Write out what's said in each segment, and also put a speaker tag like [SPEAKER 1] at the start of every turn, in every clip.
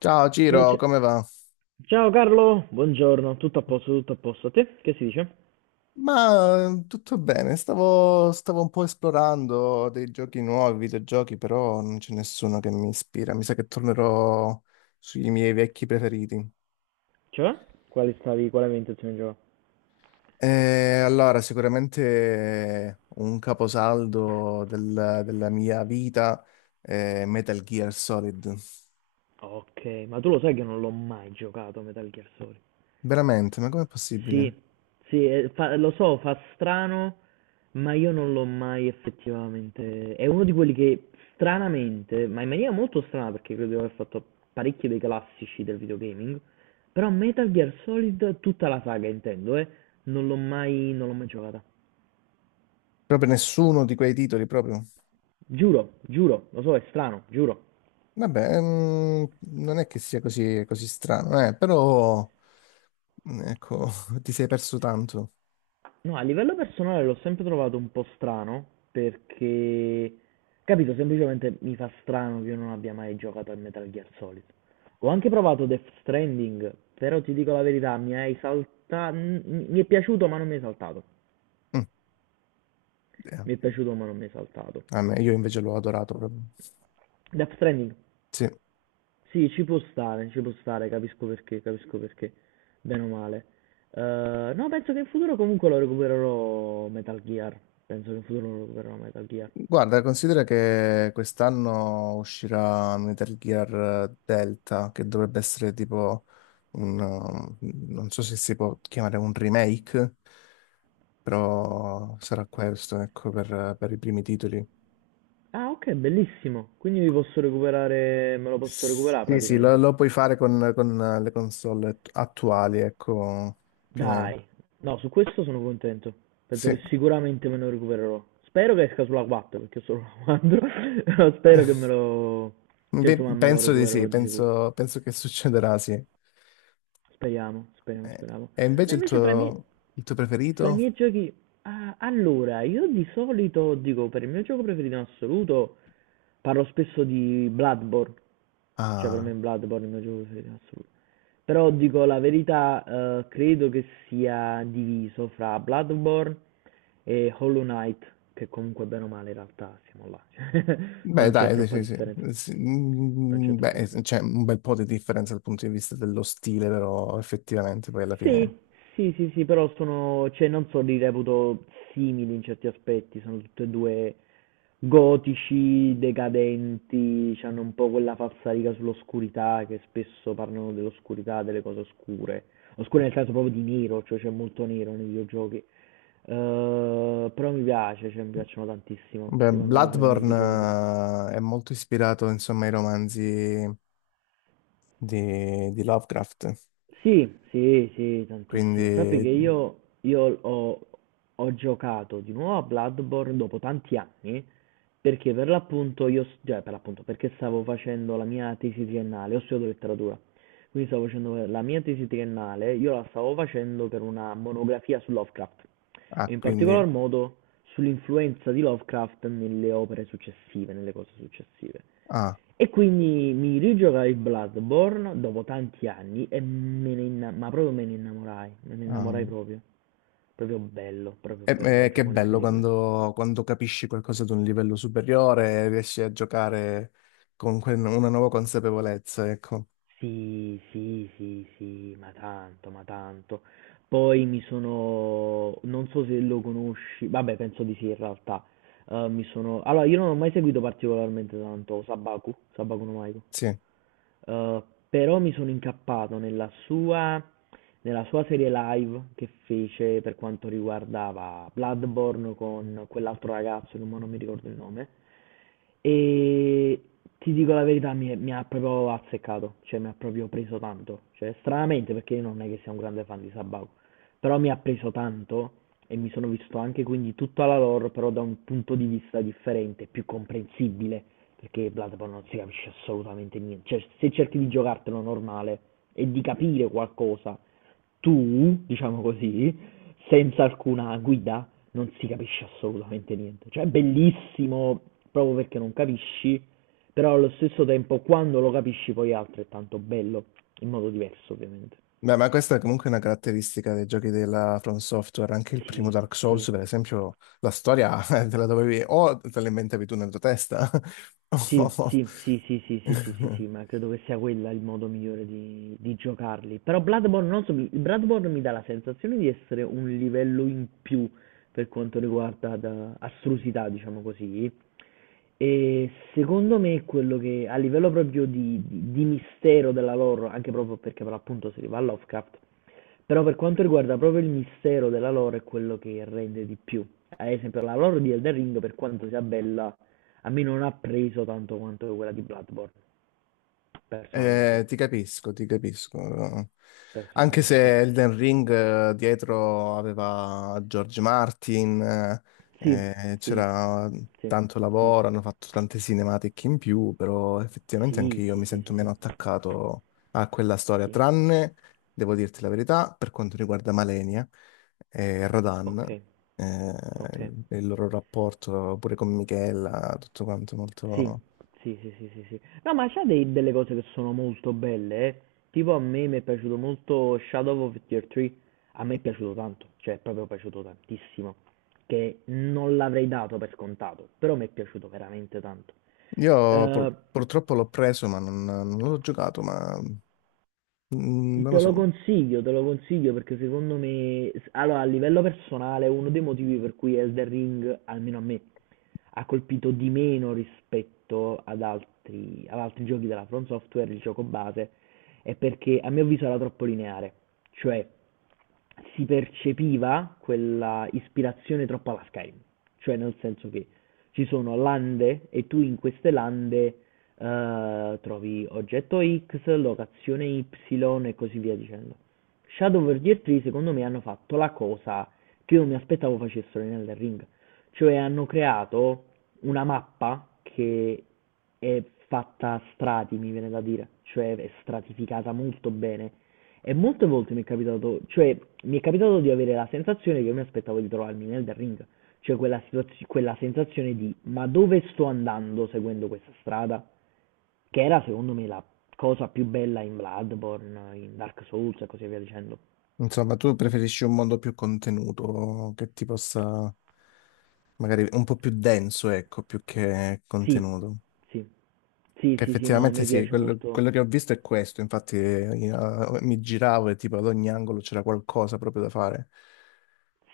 [SPEAKER 1] Ciao
[SPEAKER 2] Eh,
[SPEAKER 1] Ciro,
[SPEAKER 2] c-
[SPEAKER 1] come va?
[SPEAKER 2] Ciao Carlo, buongiorno, tutto a posto, tutto a posto. A te? Che si dice?
[SPEAKER 1] Ma tutto bene, stavo un po' esplorando dei giochi nuovi, videogiochi, però non c'è nessuno che mi ispira. Mi sa che tornerò sui miei vecchi preferiti.
[SPEAKER 2] Cioè? Quali stavi, quale ambientazione gioca?
[SPEAKER 1] E allora, sicuramente un caposaldo della mia vita è Metal Gear Solid.
[SPEAKER 2] Ok, ma tu lo sai che non l'ho mai giocato a Metal Gear Solid.
[SPEAKER 1] Veramente, ma com'è possibile?
[SPEAKER 2] Sì, sì, lo so, fa strano, ma io non l'ho mai effettivamente... È uno di quelli che stranamente, ma in maniera molto strana perché credo di aver fatto parecchi dei classici del videogaming, però Metal Gear Solid, tutta la saga intendo, non l'ho mai giocata.
[SPEAKER 1] Proprio nessuno di quei titoli, proprio.
[SPEAKER 2] Giuro, giuro, lo so, è strano, giuro.
[SPEAKER 1] Vabbè, mm, non è che sia così strano, però. Mm, ecco, ti sei perso tanto.
[SPEAKER 2] No, a livello personale l'ho sempre trovato un po' strano perché, capito, semplicemente mi fa strano che io non abbia mai giocato a Metal Gear Solid. Ho anche provato Death Stranding, però ti dico la verità, mi hai saltato, mi è piaciuto ma non mi è saltato.
[SPEAKER 1] Mm,
[SPEAKER 2] Mi è
[SPEAKER 1] ok.
[SPEAKER 2] piaciuto ma non mi è saltato.
[SPEAKER 1] Io invece l'ho adorato proprio.
[SPEAKER 2] Death Stranding.
[SPEAKER 1] Sì.
[SPEAKER 2] Sì, ci può stare, capisco perché, bene o male. No, penso che in futuro comunque lo recupererò Metal Gear. Penso che in futuro lo recupererò Metal Gear.
[SPEAKER 1] Guarda, considera che quest'anno uscirà Metal Gear Delta, che dovrebbe essere tipo un... um, non so se si può chiamare un remake, però sarà questo, ecco, per i primi titoli.
[SPEAKER 2] Ah, ok, bellissimo. Quindi mi posso recuperare, me lo posso recuperare
[SPEAKER 1] Sì, sì,
[SPEAKER 2] praticamente.
[SPEAKER 1] lo puoi fare con le console attuali, ecco, più o meno.
[SPEAKER 2] Dai, no, su questo sono contento. Penso
[SPEAKER 1] Sì.
[SPEAKER 2] che sicuramente me lo recupererò. Spero che esca sulla 4, perché ho solo la 4. Però spero che me lo... Cioè,
[SPEAKER 1] Beh,
[SPEAKER 2] insomma, me lo
[SPEAKER 1] penso di
[SPEAKER 2] recupererò
[SPEAKER 1] sì,
[SPEAKER 2] di sicuro.
[SPEAKER 1] penso che succederà, sì.
[SPEAKER 2] Speriamo, speriamo,
[SPEAKER 1] Eh,
[SPEAKER 2] speriamo.
[SPEAKER 1] e
[SPEAKER 2] No,
[SPEAKER 1] invece
[SPEAKER 2] invece fra i miei...
[SPEAKER 1] il tuo
[SPEAKER 2] Fra i
[SPEAKER 1] preferito?
[SPEAKER 2] miei giochi, ah, allora, io di solito dico per il mio gioco preferito in assoluto, parlo spesso di Bloodborne, cioè per me
[SPEAKER 1] Ah,
[SPEAKER 2] Bloodborne è il mio gioco preferito in assoluto. Però dico la verità, credo che sia diviso fra Bloodborne e Hollow Knight, che comunque bene o male in realtà siamo là, cioè,
[SPEAKER 1] beh,
[SPEAKER 2] non c'è
[SPEAKER 1] dai,
[SPEAKER 2] troppa
[SPEAKER 1] sì, sì.
[SPEAKER 2] differenza,
[SPEAKER 1] Sì, sì,
[SPEAKER 2] non c'è
[SPEAKER 1] mm,
[SPEAKER 2] troppa
[SPEAKER 1] beh,
[SPEAKER 2] differenza.
[SPEAKER 1] c'è un bel po' di differenza dal punto di vista dello stile, però effettivamente poi alla
[SPEAKER 2] Sì,
[SPEAKER 1] fine...
[SPEAKER 2] sì, sì, sì, però sono, cioè non so, li reputo simili in certi aspetti, sono tutte e due gotici, decadenti, hanno un po' quella falsariga sull'oscurità, che spesso parlano dell'oscurità, delle cose oscure. Oscure nel senso proprio di nero, cioè c'è molto nero nei videogiochi. Però mi piace, cioè mi piacciono tantissimo,
[SPEAKER 1] Beh,
[SPEAKER 2] rimangono fra i miei videogiochi.
[SPEAKER 1] Bloodborne è molto ispirato, insomma, ai romanzi di Lovecraft,
[SPEAKER 2] Sì, sì, sì, tantissimo. Sappi
[SPEAKER 1] quindi...
[SPEAKER 2] che io ho giocato di nuovo a Bloodborne dopo tanti anni perché per l'appunto io, cioè per l'appunto, perché stavo facendo la mia tesi triennale, ho studiato letteratura, quindi stavo facendo la mia tesi triennale, io la stavo facendo per una monografia su Lovecraft e in particolar
[SPEAKER 1] Quindi...
[SPEAKER 2] modo sull'influenza di Lovecraft nelle opere successive, nelle cose successive.
[SPEAKER 1] Ah,
[SPEAKER 2] E quindi mi rigiogai il Bloodborne dopo tanti anni e ma proprio me ne innamorai
[SPEAKER 1] ah.
[SPEAKER 2] proprio, proprio
[SPEAKER 1] E-
[SPEAKER 2] bello, un
[SPEAKER 1] e che
[SPEAKER 2] gioco
[SPEAKER 1] bello
[SPEAKER 2] incredibile.
[SPEAKER 1] quando capisci qualcosa ad un livello superiore e riesci a giocare con una nuova consapevolezza, ecco.
[SPEAKER 2] Sì, sì, sì, sì, ma tanto, ma tanto. Poi mi sono, non so se lo conosci, vabbè, penso di sì in realtà. Mi sono, allora io non ho mai seguito particolarmente tanto Sabaku, Sabaku no.
[SPEAKER 1] Sì.
[SPEAKER 2] Uhm, Però mi sono incappato nella sua serie live che fece per quanto riguardava Bloodborne con quell'altro ragazzo che mo non mi ricordo il nome, e ti dico la verità, mi ha proprio azzeccato, cioè mi ha proprio preso tanto, cioè stranamente perché io non è che sia un grande fan di Sabao, però mi ha preso tanto e mi sono visto anche quindi tutta la lore però da un punto di vista differente, più comprensibile, perché Bloodborne non si capisce assolutamente niente, cioè se cerchi di giocartelo normale e di capire qualcosa, tu, diciamo così, senza alcuna guida non si capisce assolutamente niente, cioè è bellissimo proprio perché non capisci, però allo stesso tempo quando lo capisci poi è altrettanto bello, in modo diverso ovviamente.
[SPEAKER 1] Beh, ma questa è comunque una caratteristica dei giochi della From Software. Anche il primo
[SPEAKER 2] Sì,
[SPEAKER 1] Dark Souls,
[SPEAKER 2] sì.
[SPEAKER 1] per esempio, la storia te la dovevi o te la inventavi tu nella tua testa.
[SPEAKER 2] Sì,
[SPEAKER 1] o-
[SPEAKER 2] sì, sì, sì, sì, sì, sì, sì, sì, ma credo che sia quella il modo migliore di giocarli. Però Bloodborne, non so, Bloodborne mi dà la sensazione di essere un livello in più per quanto riguarda astrusità, diciamo così. E secondo me quello che a livello proprio di, di mistero della lore, anche proprio perché per l'appunto si arriva a Lovecraft, però per quanto riguarda proprio il mistero della lore è quello che rende di più. Ad esempio la lore di Elden Ring, per quanto sia bella, a me non ha preso tanto quanto quella di Bloodborne, personalmente.
[SPEAKER 1] Ti capisco, ti capisco. Anche
[SPEAKER 2] Personalmente.
[SPEAKER 1] se Elden Ring dietro aveva George Martin,
[SPEAKER 2] Sì, sì,
[SPEAKER 1] c'era
[SPEAKER 2] sì,
[SPEAKER 1] tanto
[SPEAKER 2] sì.
[SPEAKER 1] lavoro, hanno fatto tante cinematiche in più, però effettivamente anche
[SPEAKER 2] Sì,
[SPEAKER 1] io
[SPEAKER 2] sì,
[SPEAKER 1] mi
[SPEAKER 2] sì,
[SPEAKER 1] sento
[SPEAKER 2] sì,
[SPEAKER 1] meno
[SPEAKER 2] sì.
[SPEAKER 1] attaccato a quella storia,
[SPEAKER 2] Sì.
[SPEAKER 1] tranne, devo dirti la verità, per quanto riguarda Malenia e Radan,
[SPEAKER 2] Ok,
[SPEAKER 1] eh,
[SPEAKER 2] ok.
[SPEAKER 1] il loro rapporto pure con Michela, tutto quanto
[SPEAKER 2] Sì,
[SPEAKER 1] molto...
[SPEAKER 2] sì, sì, sì, sì, sì. No, ma c'ha dei- delle cose che sono molto belle, eh. Tipo a me mi è piaciuto molto Shadow of the Tree. A me è piaciuto tanto, cioè è proprio piaciuto tantissimo, che non l'avrei dato per scontato, però mi è piaciuto veramente tanto.
[SPEAKER 1] Io
[SPEAKER 2] Eh,
[SPEAKER 1] purtroppo l'ho preso, ma non l'ho giocato, ma mm, non lo
[SPEAKER 2] Te lo
[SPEAKER 1] so.
[SPEAKER 2] consiglio, te lo consiglio perché secondo me, allora a livello personale, uno dei motivi per cui Elden Ring, almeno a me, ha colpito di meno rispetto ad altri giochi della From Software, il gioco base, è perché a mio avviso era troppo lineare, cioè si percepiva quella ispirazione troppo alla Skyrim, cioè nel senso che ci sono lande e tu in queste lande trovi oggetto X, locazione Y e così via dicendo. Shadow Verdier 3 secondo me hanno fatto la cosa che io mi aspettavo facessero nel ring, cioè hanno creato una mappa che è fatta a strati, mi viene da dire, cioè è stratificata molto bene. E molte volte mi è capitato, cioè mi è capitato di avere la sensazione che io mi aspettavo di trovarmi nel ring, cioè quella, quella sensazione di ma dove sto andando seguendo questa strada? Che era secondo me la cosa più bella in Bloodborne, in Dark Souls e così via dicendo.
[SPEAKER 1] Insomma, tu preferisci un mondo più contenuto, magari un po' più denso, ecco, più che
[SPEAKER 2] Sì,
[SPEAKER 1] contenuto.
[SPEAKER 2] sì. Sì,
[SPEAKER 1] Che
[SPEAKER 2] sì, sì, no, a
[SPEAKER 1] effettivamente
[SPEAKER 2] me
[SPEAKER 1] sì,
[SPEAKER 2] piace molto.
[SPEAKER 1] quello che ho visto è questo, infatti io, mi giravo e tipo ad ogni angolo c'era qualcosa proprio da fare.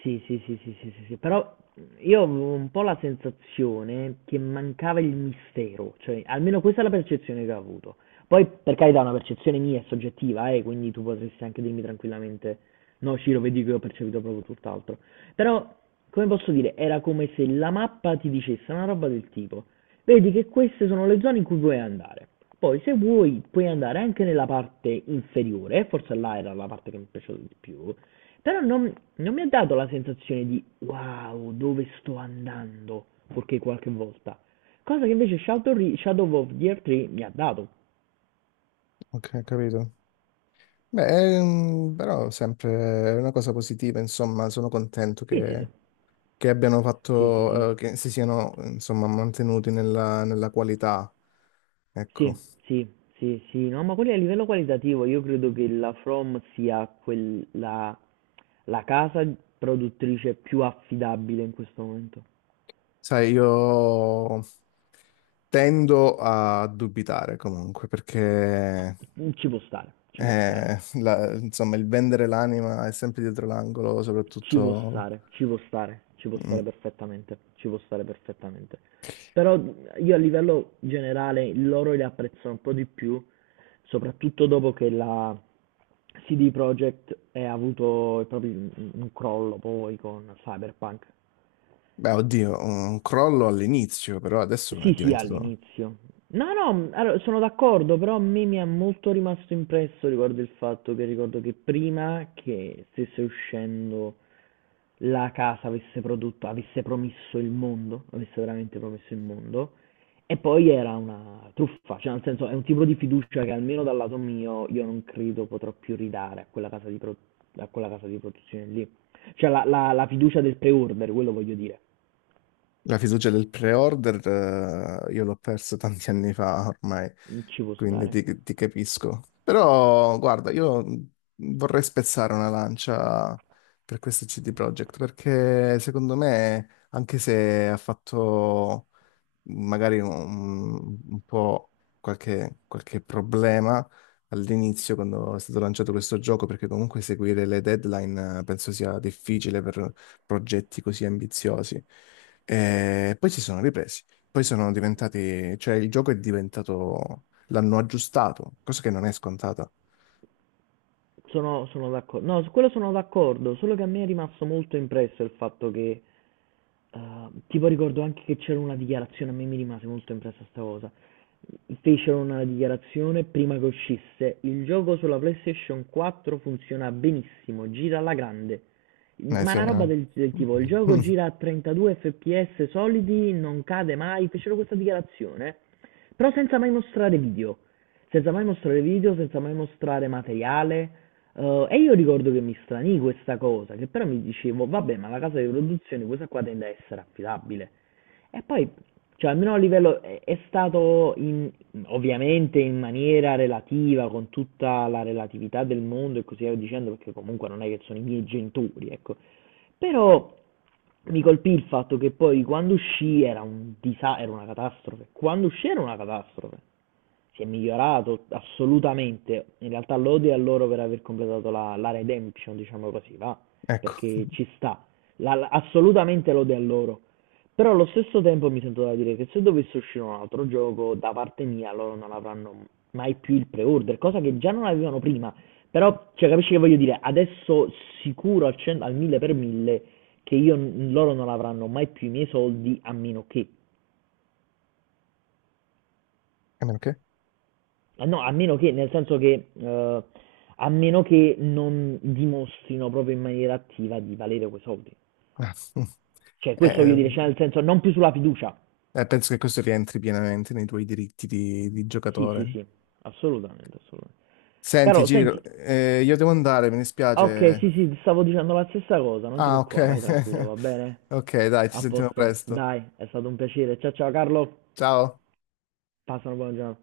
[SPEAKER 2] Sì, sì, sì, sì, sì, sì, sì. Però io avevo un po' la sensazione che mancava il mistero, cioè almeno questa è la percezione che ho avuto. Poi, per carità, è una percezione mia è soggettiva, quindi tu potresti anche dirmi tranquillamente, no, Ciro, vedi che ho percepito proprio tutt'altro. Però, come posso dire, era come se la mappa ti dicesse una roba del tipo. Vedi che queste sono le zone in cui vuoi andare. Poi se vuoi puoi andare anche nella parte inferiore, forse là era la parte che mi piaceva di più, però non, non mi ha dato la sensazione di wow, dove sto andando, perché qualche volta. Cosa che invece Shadow, Shadow of Gear 3 mi ha dato.
[SPEAKER 1] Ok, capito. Beh, però sempre è una cosa positiva, insomma, sono contento
[SPEAKER 2] Sì, sì, sì.
[SPEAKER 1] che abbiano
[SPEAKER 2] Sì, sì, sì.
[SPEAKER 1] fatto, che si siano, insomma, mantenuti nella qualità, ecco.
[SPEAKER 2] Sì, sì, sì, sì. No, ma quelli a livello qualitativo io credo che la From sia quella, la casa produttrice più affidabile in questo momento.
[SPEAKER 1] Sai, io tendo a dubitare comunque perché
[SPEAKER 2] Ci può stare, ci può stare,
[SPEAKER 1] insomma il vendere l'anima è sempre dietro l'angolo,
[SPEAKER 2] ci può
[SPEAKER 1] soprattutto,
[SPEAKER 2] stare, ci può stare, ci può stare
[SPEAKER 1] mm,
[SPEAKER 2] perfettamente, ci può stare perfettamente. Però io a livello generale loro li apprezzo un po' di più, soprattutto dopo che la CD Projekt ha avuto proprio un crollo poi con Cyberpunk.
[SPEAKER 1] beh, oddio, un crollo all'inizio, però adesso è
[SPEAKER 2] Sì, sì,
[SPEAKER 1] diventato.
[SPEAKER 2] all'inizio. No, no, allora, sono d'accordo, però a me mi è molto rimasto impresso riguardo il fatto che ricordo che prima che stesse uscendo la casa avesse prodotto, avesse promesso il mondo, avesse veramente promesso il mondo, e poi era una truffa, cioè nel senso è un tipo di fiducia che almeno dal lato mio io non credo potrò più ridare a quella casa di, a quella casa di produzione lì. Cioè la, la fiducia del pre-order, quello voglio dire,
[SPEAKER 1] La fiducia del pre-order, io l'ho persa tanti anni fa ormai,
[SPEAKER 2] ci può
[SPEAKER 1] quindi
[SPEAKER 2] stare.
[SPEAKER 1] ti capisco. Però, guarda, io vorrei spezzare una lancia per questo CD Projekt, perché secondo me, anche se ha fatto magari un po' qualche problema all'inizio quando è stato lanciato questo gioco, perché comunque seguire le deadline penso sia difficile per progetti così ambiziosi. E poi si sono ripresi, poi sono diventati, cioè il gioco è diventato, l'hanno aggiustato, cosa che non è scontata.
[SPEAKER 2] Sono d'accordo, no, su quello sono d'accordo, solo che a me è rimasto molto impresso il fatto che. Tipo ricordo anche che c'era una dichiarazione, a me mi rimase molto impressa sta cosa. Fecero una dichiarazione prima che uscisse: il gioco sulla PlayStation 4 funziona benissimo, gira alla grande.
[SPEAKER 1] Eh
[SPEAKER 2] Ma
[SPEAKER 1] sì,
[SPEAKER 2] una roba
[SPEAKER 1] eh.
[SPEAKER 2] del tipo, il gioco gira a 32 FPS solidi, non cade mai, fecero questa dichiarazione, però senza mai mostrare video, senza mai mostrare video, senza mai mostrare materiale. E io ricordo che mi stranì questa cosa, che però mi dicevo, vabbè, ma la casa di produzione questa qua tende a essere affidabile. E poi, cioè, almeno a livello è stato ovviamente in maniera relativa, con tutta la relatività del mondo e così via dicendo, perché comunque non è che sono i miei genitori, ecco. Però mi colpì il fatto che poi quando uscì era un era una catastrofe. Quando uscì era una catastrofe, si è migliorato assolutamente. In realtà lode a loro per aver completato la, la redemption, diciamo così, va?
[SPEAKER 1] Ecco,
[SPEAKER 2] Perché ci sta. Assolutamente lode a loro. Però allo stesso tempo mi sento da dire che se dovesse uscire un altro gioco, da parte mia loro non avranno mai più il pre-order, cosa che già non avevano prima. Però, cioè, capisci che voglio dire? Adesso sicuro al, al mille per mille che io, loro non avranno mai più i miei soldi a meno che.
[SPEAKER 1] a meno che...
[SPEAKER 2] Eh no, a meno che, nel senso che, a meno che non dimostrino proprio in maniera attiva di valere quei soldi.
[SPEAKER 1] Ah.
[SPEAKER 2] Cioè, questo voglio
[SPEAKER 1] Eh,
[SPEAKER 2] dire, cioè nel senso, non più sulla fiducia.
[SPEAKER 1] penso che questo rientri pienamente nei tuoi diritti di
[SPEAKER 2] Sì, sì,
[SPEAKER 1] giocatore.
[SPEAKER 2] sì, assolutamente, assolutamente.
[SPEAKER 1] Senti,
[SPEAKER 2] Caro, senti,
[SPEAKER 1] Giro, io devo andare, mi
[SPEAKER 2] ah, ok,
[SPEAKER 1] dispiace.
[SPEAKER 2] sì, sì, stavo dicendo la stessa cosa, non ti
[SPEAKER 1] Ah, ok.
[SPEAKER 2] preoccupare, vai tranquillo, va bene?
[SPEAKER 1] Ok, dai, ci
[SPEAKER 2] A
[SPEAKER 1] sentiamo
[SPEAKER 2] posto,
[SPEAKER 1] presto.
[SPEAKER 2] dai, è stato un piacere. Ciao, ciao, Carlo,
[SPEAKER 1] Ciao.
[SPEAKER 2] passa una buona giornata.